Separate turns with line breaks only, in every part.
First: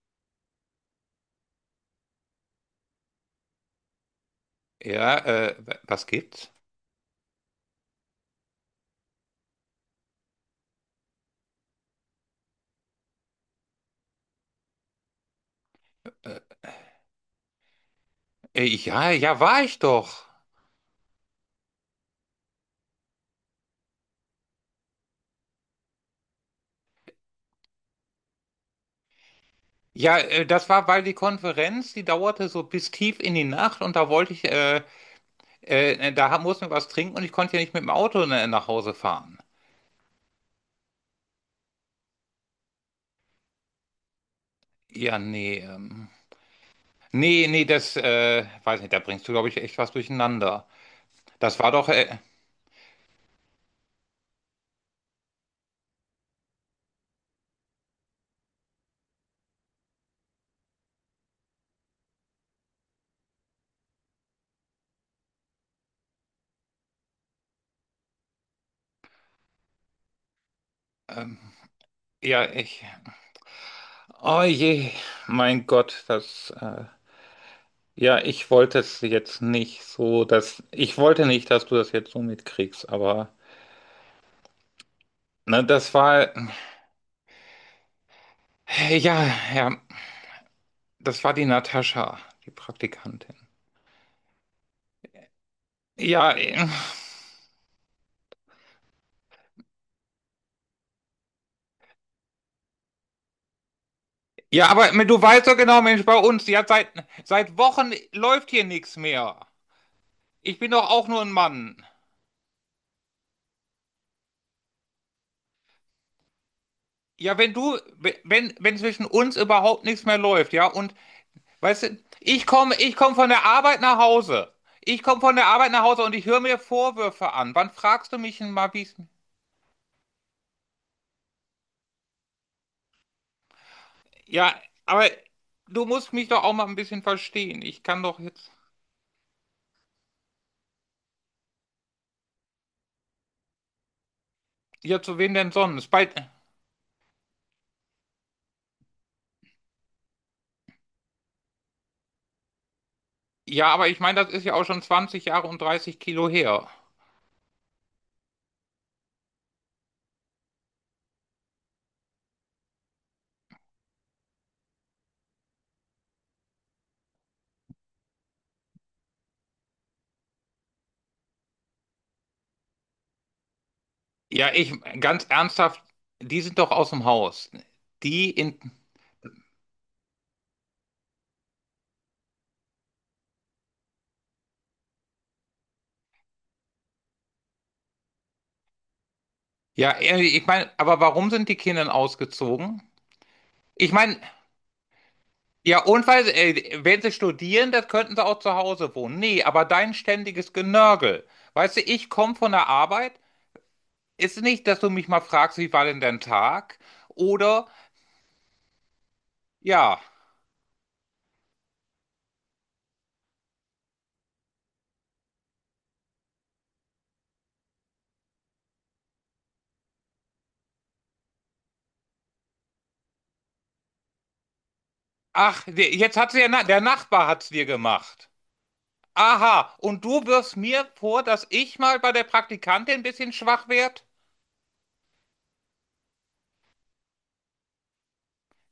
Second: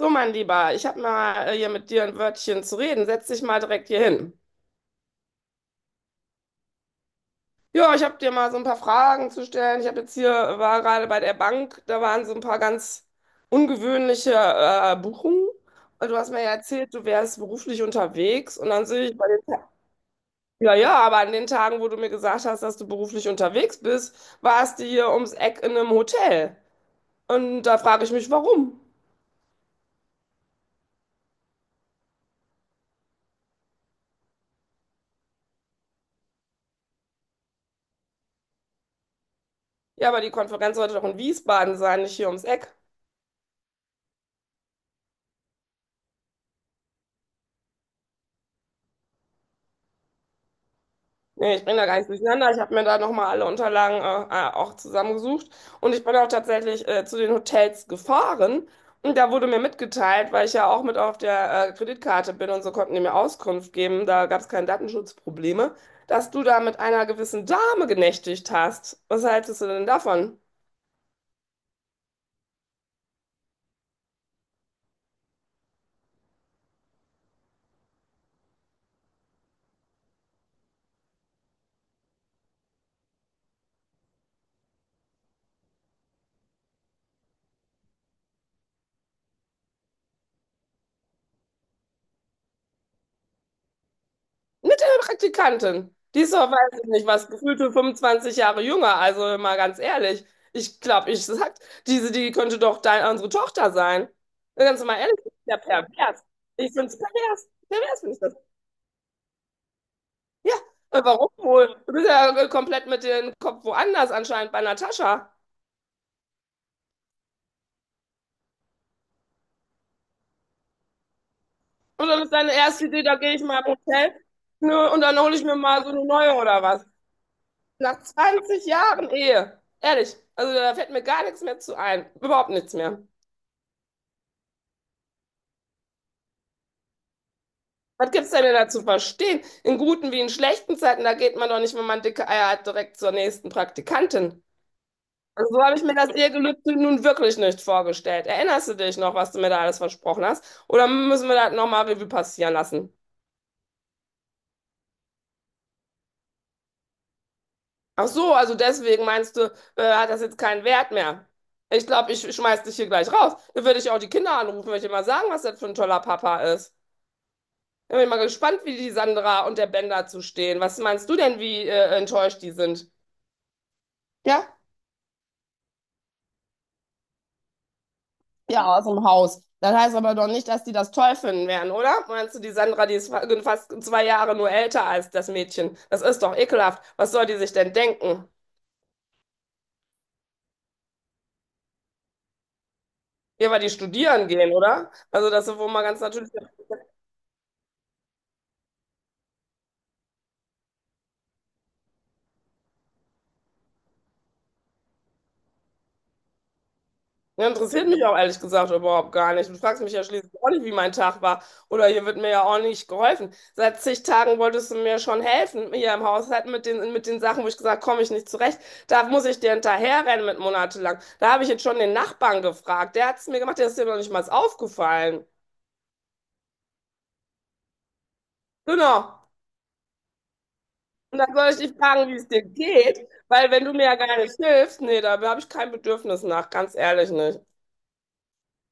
So, mein Lieber, ich habe mal hier mit dir ein Wörtchen zu reden. Setz dich mal direkt hier hin.
Ja, was gibt's?
Ja, ich habe dir mal so ein paar Fragen zu stellen. Ich habe jetzt hier, war gerade bei der Bank, da waren so ein paar ganz ungewöhnliche Buchungen. Und du hast
Äh,
mir ja erzählt, du wärst beruflich unterwegs. Und dann sehe
ja,
ich bei den
ja, war ich doch.
Ja, ja, aber an den Tagen, wo du mir gesagt hast, dass du beruflich unterwegs bist, warst du hier ums Eck in einem Hotel. Und da frage ich mich, warum?
Ja, das war, weil die Konferenz, die dauerte so bis tief in die Nacht, und da wollte ich, mussten wir was trinken, und ich konnte ja nicht mit dem Auto nach Hause fahren.
Ja, aber die Konferenz sollte doch in Wiesbaden sein, nicht hier ums Eck.
Ja, nee, nee, nee, das, weiß nicht, da bringst du, glaube ich, echt was durcheinander.
Nee,
Das
ich
war
bin da
doch,
gar nichts
äh,
durcheinander. Ich habe mir da nochmal alle Unterlagen auch zusammengesucht. Und ich bin auch tatsächlich zu den Hotels gefahren. Und da wurde mir mitgeteilt, weil ich ja auch mit auf der Kreditkarte bin und so konnten die mir Auskunft geben, da gab es keine Datenschutzprobleme, dass du da mit einer gewissen Dame genächtigt hast. Was hältst du denn davon?
ähm, ja, oh je, mein Gott, ja, ich wollte es jetzt nicht so, dass, ich wollte nicht, dass du das jetzt so mitkriegst, aber. Na, das war, ja, ja, das war die Natascha, die Praktikantin.
Mit einer Praktikantin. Die
Ja,
ist doch,
äh,
weiß ich nicht, was, gefühlte 25 Jahre jünger. Also mal ganz ehrlich. Ich glaube, ich sag, diese, die könnte doch dein, unsere Tochter sein.
ja,
Ganz
aber
mal ehrlich,
du
das ist
weißt
ja
doch genau, Mensch, bei
pervers.
uns, die hat
Ich finde
seit,
es pervers.
seit Wochen
Pervers finde ich das.
läuft hier nichts mehr.
Ja,
Ich bin doch auch nur
warum
ein Mann.
wohl? Du bist ja komplett mit dem Kopf woanders anscheinend bei Natascha.
Ja, wenn du, wenn, wenn zwischen uns überhaupt nichts mehr läuft, ja, und weißt du,
Und dann ist deine erste
ich
Idee,
komme
da
von
gehe ich
der
mal im
Arbeit nach
Hotel,
Hause.
ne, und
Ich
dann
komme
hole
von
ich
der
mir
Arbeit nach
mal so
Hause,
eine
und ich
neue
höre mir
oder was.
Vorwürfe an. Wann
Nach
fragst du mich denn
20
mal, wie es.
Jahren Ehe. Ehrlich. Also da fällt mir gar nichts mehr zu ein. Überhaupt nichts mehr.
Ja, aber du musst mich doch auch mal ein bisschen verstehen. Ich kann
Was
doch
gibt's denn
jetzt.
da zu verstehen? In guten wie in schlechten Zeiten, da geht man doch nicht, wenn man dicke Eier hat, direkt zur nächsten Praktikantin.
Ja, zu wem denn
Also so habe ich
sonst?
mir das
Bald.
Ehegelübde nun wirklich nicht vorgestellt. Erinnerst du dich noch, was du mir da alles versprochen hast? Oder müssen wir das nochmal Revue passieren lassen?
Ja, aber ich meine, das ist ja auch schon 20 Jahre und dreißig Kilo her.
Ach so, also deswegen meinst du, hat das jetzt keinen Wert mehr? Ich glaube, ich schmeiß dich hier gleich raus. Dann würde ich auch die Kinder anrufen, würde ich mal sagen, was das für ein toller Papa ist. Dann bin ich mal gespannt, wie die Sandra und der Ben dazu stehen. Was meinst du denn, wie enttäuscht die sind?
Ja,
Ja?
ich, ganz ernsthaft, die sind doch aus dem Haus. Die in.
Ja, aus dem Haus. Das heißt aber doch nicht, dass die das toll finden werden, oder? Meinst du, die Sandra, die ist fast 2 Jahre nur älter als das Mädchen? Das ist doch ekelhaft. Was soll die sich denn denken?
Ja, ich meine, aber warum sind die Kinder ausgezogen?
Ja, weil die
Ich meine,
studieren gehen, oder? Also, das ist wohl mal
ja,
ganz
und weil,
natürlich.
sie- äh, wenn sie studieren, das könnten sie auch zu Hause wohnen. Nee, aber dein ständiges Genörgel. Weißt du, ich komme von der Arbeit. Ist nicht, dass du mich mal fragst, wie war denn dein Tag?
Ja,
Oder,
interessiert mich auch ehrlich gesagt überhaupt gar nicht. Du fragst mich
ja,
ja schließlich auch nicht, wie mein Tag war. Oder hier wird mir ja auch nicht geholfen. Seit zig Tagen wolltest du mir schon helfen, hier im Haushalt mit den Sachen, wo ich gesagt komme ich nicht zurecht. Da muss ich dir hinterherrennen mit monatelang. Da habe ich jetzt schon den Nachbarn gefragt. Der hat es mir gemacht, der ist dir noch nicht mal aufgefallen.
ach, jetzt hat sie ja, der Nachbar hat's dir gemacht.
Genau.
Aha, und du wirfst mir
Und
vor,
dann
dass
soll ich dich
ich mal
fragen,
bei
wie
der
es dir
Praktikantin ein
geht,
bisschen
weil wenn
schwach
du mir ja
werd?
gar nicht hilfst, nee, da habe ich kein Bedürfnis nach, ganz ehrlich nicht.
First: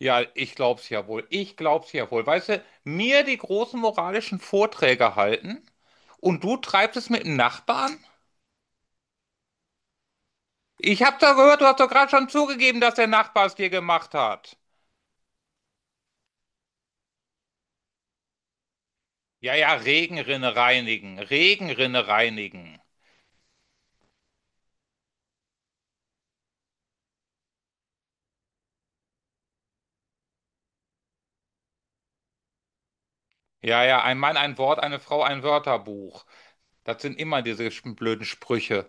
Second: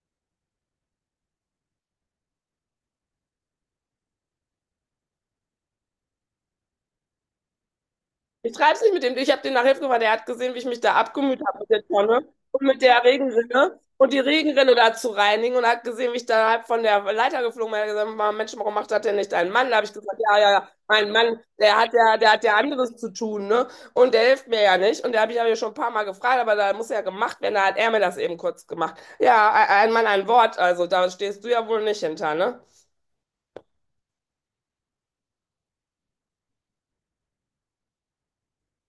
Ja, ich glaub's ja wohl. Ich glaub's ja wohl. Weißt du, mir die großen moralischen Vorträge halten und du treibst es mit dem Nachbarn?
Ich treibe es nicht mit dem. Ich habe den nach Hilfe gefahren. Der hat gesehen, wie ich mich da
Ich hab da
abgemüht habe
gehört, du
mit
hast
der
doch gerade
Tonne
schon
und
zugegeben,
mit
dass
der
der Nachbar es dir
Regenrinne
gemacht
und die
hat.
Regenrinne da zu reinigen und hat gesehen, wie ich da halb von der Leiter geflogen bin. Er hat gesagt: Mensch, warum macht das denn nicht ein
Ja,
Mann?"
ja,
Da habe ich gesagt, ja, ja,
Regenrinne
ja, ein
reinigen,
Mann, der hat
Regenrinne
ja, der hat ja
reinigen.
anderes zu tun, ne? Und der hilft mir ja nicht. Und da habe ich ja schon ein paar Mal gefragt, aber da muss ja gemacht werden. Da hat er mir das eben kurz gemacht. Ja, ein Mann, ein Wort. Also da stehst du ja wohl nicht hinter, ne?
Ja, ja, ein Mann, ein Wort, eine Frau, ein Wörterbuch. Das sind immer diese blöden Sprüche.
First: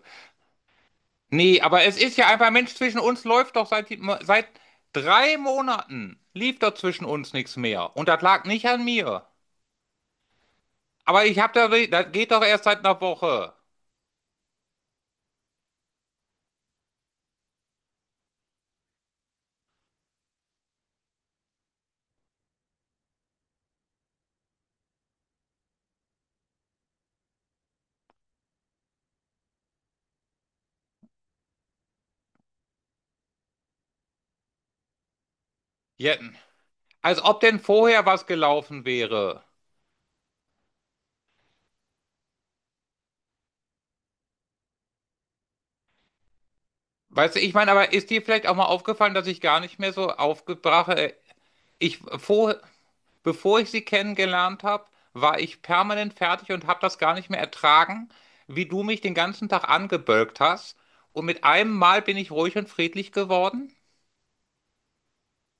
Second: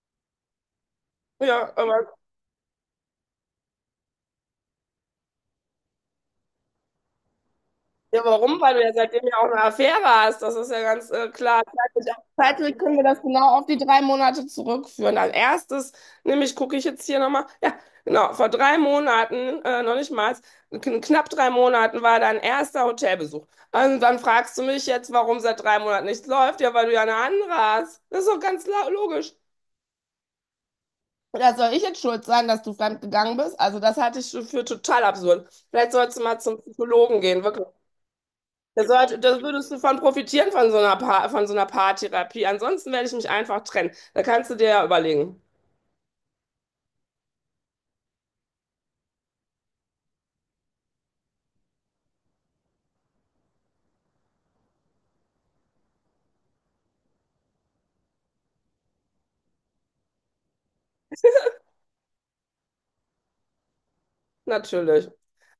Nee,
Ja,
aber es
aber
ist ja einfach, Mensch, zwischen uns läuft doch seit drei Monaten, lief doch zwischen uns nichts mehr. Und das
ja,
lag
warum?
nicht
Weil du
an
ja seitdem
mir.
ja auch eine Affäre hast. Das ist ja ganz
Aber ich hab
klar.
da, das
Zeitlich,
geht doch erst
zeitlich
seit
können
einer
wir das
Woche.
genau auf die 3 Monate zurückführen. Als erstes, nämlich gucke ich jetzt hier nochmal, ja, genau, vor 3 Monaten, noch nicht mal, knapp 3 Monaten war dein erster Hotelbesuch. Und dann fragst du mich jetzt, warum seit 3 Monaten nichts läuft. Ja, weil du ja eine andere hast. Das ist doch ganz logisch. Ja, soll ich jetzt schuld sein, dass du fremd gegangen bist? Also das halte ich für total absurd. Vielleicht sollst du
Jetten.
mal zum Psychologen
Als ob
gehen,
denn
wirklich.
vorher was gelaufen
Das sollte, da
wäre.
würdest du von profitieren, von so einer Paartherapie. Ansonsten werde ich mich einfach trennen. Da kannst du dir ja überlegen.
Weißt du, ich meine, aber ist dir vielleicht auch mal aufgefallen, dass ich gar nicht mehr so aufgebracht, äh, ich vor, Bevor ich sie kennengelernt habe, war ich permanent fertig und habe das gar nicht mehr ertragen, wie du mich den ganzen Tag angebölkt hast. Und mit einem Mal bin ich ruhig und friedlich geworden.
Natürlich.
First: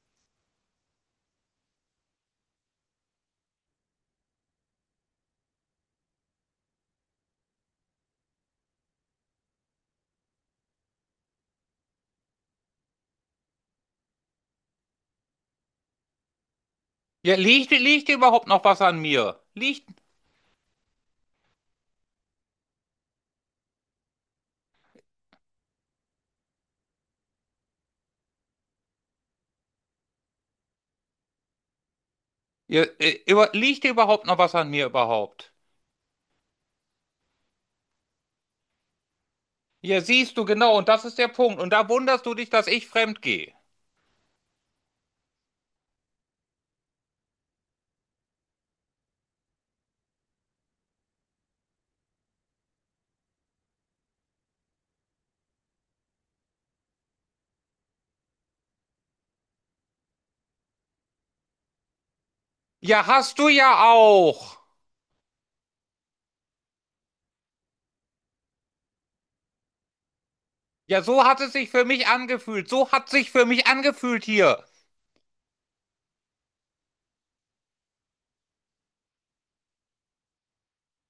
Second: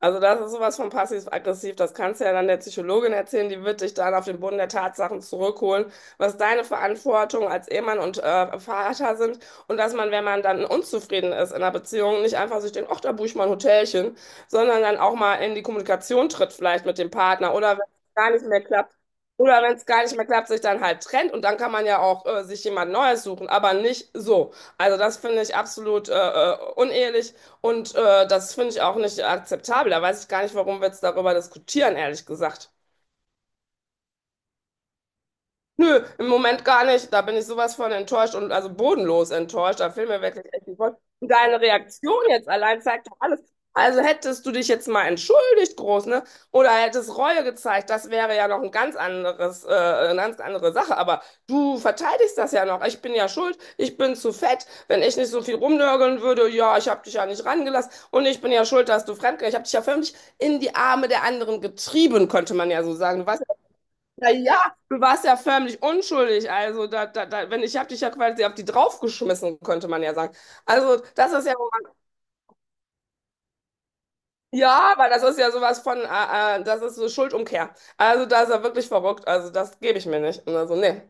Also das ist sowas von passiv-aggressiv. Das kannst du ja dann der Psychologin erzählen, die wird dich dann auf den Boden der Tatsachen zurückholen, was deine Verantwortung als Ehemann und Vater sind, und dass man, wenn man dann unzufrieden ist in einer Beziehung, nicht einfach sich denkt, ach, da buche ich mal ein Hotelchen, sondern dann auch mal in die Kommunikation tritt vielleicht mit dem
Ja,
Partner oder wenn
liegt dir
es gar nicht
überhaupt
mehr
noch was
klappt.
an mir?
Oder wenn es gar nicht mehr klappt, sich dann halt trennt und dann kann man ja auch sich jemand Neues suchen, aber nicht so. Also das finde ich absolut unehelich. Und das finde ich auch nicht akzeptabel. Da weiß ich gar nicht, warum wir jetzt darüber diskutieren, ehrlich gesagt.
Liegt dir überhaupt noch was an mir überhaupt?
Nö, im Moment gar nicht. Da bin ich sowas von enttäuscht und also bodenlos enttäuscht. Da
Ja,
fehlen mir
siehst
wirklich
du
echt die
genau, und
Worte.
das ist der
Und deine
Punkt. Und da
Reaktion
wunderst du dich,
jetzt
dass
allein
ich
zeigt doch
fremd
alles.
gehe.
Also hättest du dich jetzt mal entschuldigt, groß, ne? Oder hättest Reue gezeigt, das wäre ja noch ein ganz anderes, eine ganz andere Sache. Aber du verteidigst das ja noch. Ich bin ja schuld, ich bin zu fett. Wenn ich nicht so viel rumnörgeln würde, ja, ich habe dich ja nicht rangelassen. Und ich bin ja schuld, dass du fremdgegangen. Ich habe dich ja förmlich in die Arme der anderen getrieben, könnte man ja so
Ja,
sagen. Du
hast
weißt,
du ja
na
auch.
ja, du warst ja förmlich unschuldig. Also, da, wenn ich habe dich ja quasi auf die draufgeschmissen, könnte man ja sagen. Also,
Ja, so
das
hat
ist
es
ja,
sich für mich angefühlt. So hat es sich für mich angefühlt hier.
ja, aber das ist ja sowas von, das ist so Schuldumkehr. Also, da ist er wirklich verrückt. Also, das gebe ich mir nicht. Und also, nee.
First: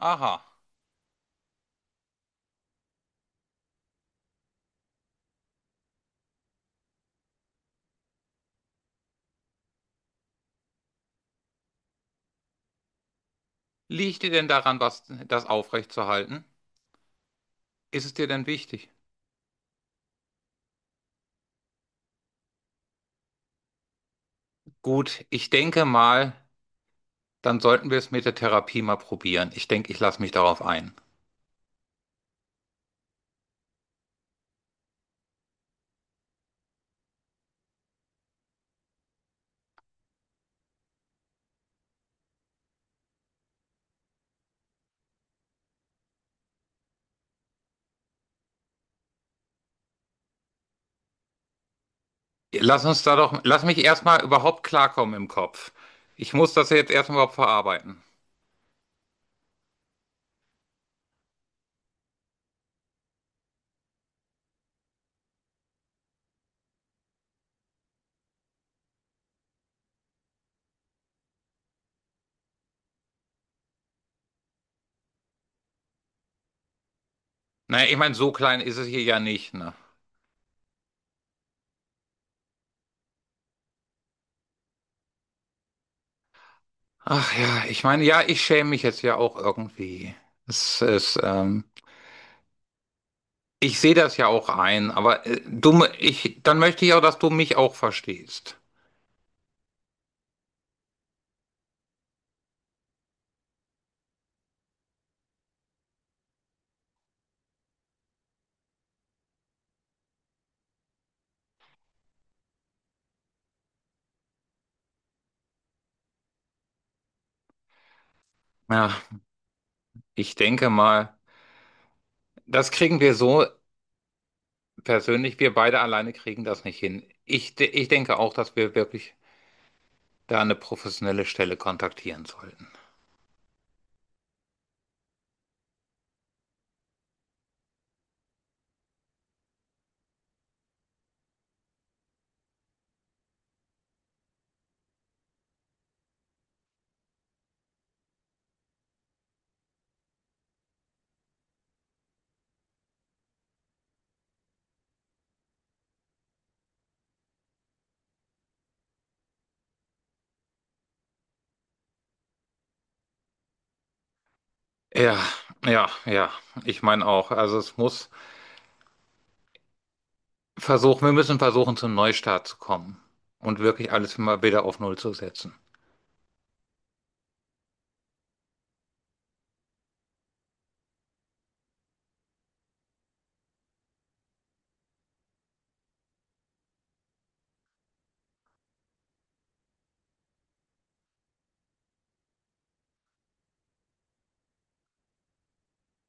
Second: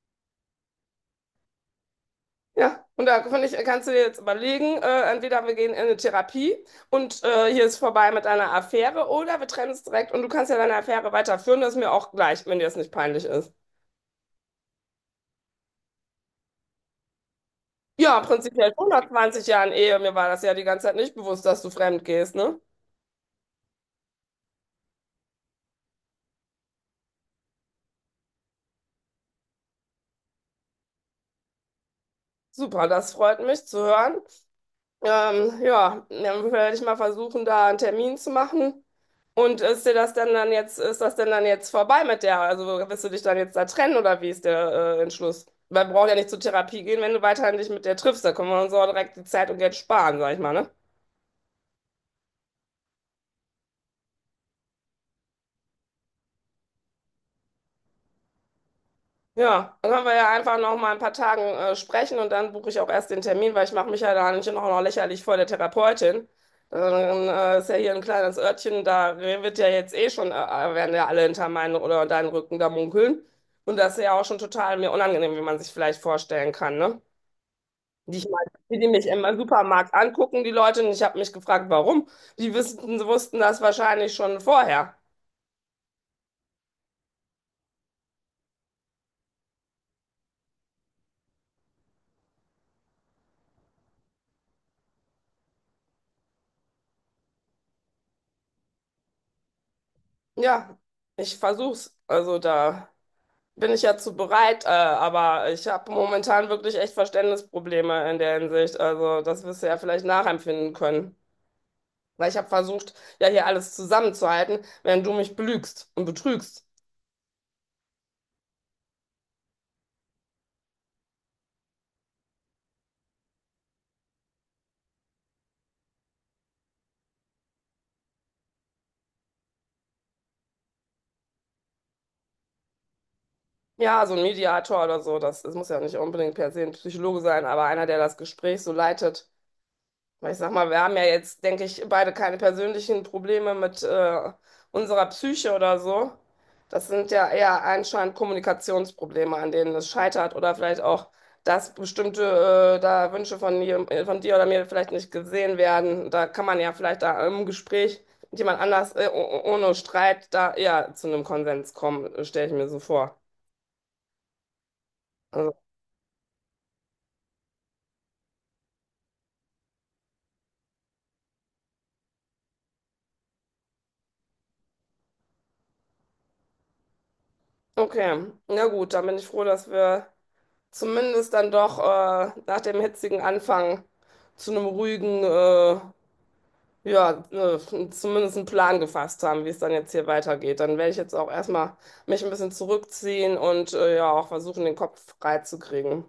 Aha.
Ja, und da finde ich, kannst du dir jetzt überlegen, entweder wir gehen in eine Therapie und hier ist vorbei mit einer Affäre oder wir trennen es direkt und du kannst ja deine Affäre weiterführen. Das ist mir auch gleich, wenn dir das nicht peinlich ist.
Liegt dir denn daran, was, das aufrechtzuerhalten? Ist es
Ja,
dir denn
prinzipiell schon
wichtig?
nach 20 Jahren Ehe. Mir war das ja die ganze Zeit nicht bewusst, dass du fremd gehst, ne?
Gut, ich denke mal, dann sollten wir es mit der Therapie mal probieren. Ich denke, ich lasse mich darauf ein.
Super, das freut mich zu hören. Ja, dann werde ich mal versuchen, da einen Termin zu machen. Und ist das denn dann jetzt vorbei mit der? Also wirst du dich dann jetzt da trennen oder wie ist der Entschluss? Weil wir ja nicht zur Therapie gehen, wenn du weiterhin dich mit der triffst. Da können wir uns auch direkt die Zeit und Geld sparen, sag ich mal, ne?
Lass uns da doch, lass mich erstmal überhaupt klarkommen im Kopf. Ich muss das jetzt erstmal überhaupt verarbeiten.
Ja, dann können wir ja einfach noch mal ein paar Tagen sprechen und dann buche ich auch erst den Termin, weil ich mache mich ja da nicht noch lächerlich vor der Therapeutin. Dann ist ja hier ein kleines Örtchen, da wird ja jetzt eh schon, werden ja alle hinter meinen oder deinen Rücken da munkeln. Und das ist ja auch schon total mir unangenehm, wie man sich vielleicht vorstellen kann, ne?
Naja, ich meine,
Die ich
so
mal,
klein ist
wie
es
die
hier
mich
ja
im
nicht, ne?
Supermarkt angucken, die Leute, und ich habe mich gefragt, warum. Die wissen, wussten das wahrscheinlich schon vorher.
Ach ja, ich meine, ja, ich schäme mich jetzt ja auch irgendwie. Es ist, ich sehe das ja auch ein, aber du, ich, dann möchte ich auch, dass du mich auch verstehst.
Ja, ich versuch's. Also da, bin ich ja zu bereit, aber ich habe momentan wirklich echt Verständnisprobleme in der Hinsicht. Also das wirst du ja vielleicht nachempfinden können. Weil ich habe versucht, ja hier alles zusammenzuhalten, während du mich belügst und betrügst.
Ja, ich denke mal. Das kriegen wir so persönlich. Wir beide alleine kriegen das nicht hin. Ich denke auch, dass wir wirklich da eine professionelle Stelle kontaktieren sollten.
Ja, so ein Mediator oder so, das muss ja nicht unbedingt per se ein Psychologe sein, aber einer, der das Gespräch so leitet. Ich sag mal, wir haben ja jetzt, denke ich, beide keine persönlichen Probleme mit unserer Psyche oder so. Das sind ja eher anscheinend Kommunikationsprobleme, an denen es scheitert oder vielleicht auch, dass bestimmte da Wünsche von dir oder mir vielleicht nicht gesehen werden. Da kann man ja vielleicht da im Gespräch mit jemand anders ohne Streit da eher zu einem Konsens kommen, stelle ich mir so vor.
Ja,
Also,
ja, ja. Ich meine auch. Also es muss versuchen, wir müssen versuchen, zum Neustart zu kommen und wirklich alles mal wieder auf Null zu setzen.
okay, na gut, dann bin ich froh, dass wir zumindest dann doch nach dem hitzigen Anfang zu einem ruhigen, ja, zumindest einen Plan gefasst haben, wie es dann jetzt hier weitergeht. Dann werde ich jetzt auch erstmal mich ein bisschen zurückziehen und ja, auch versuchen, den Kopf frei zu kriegen.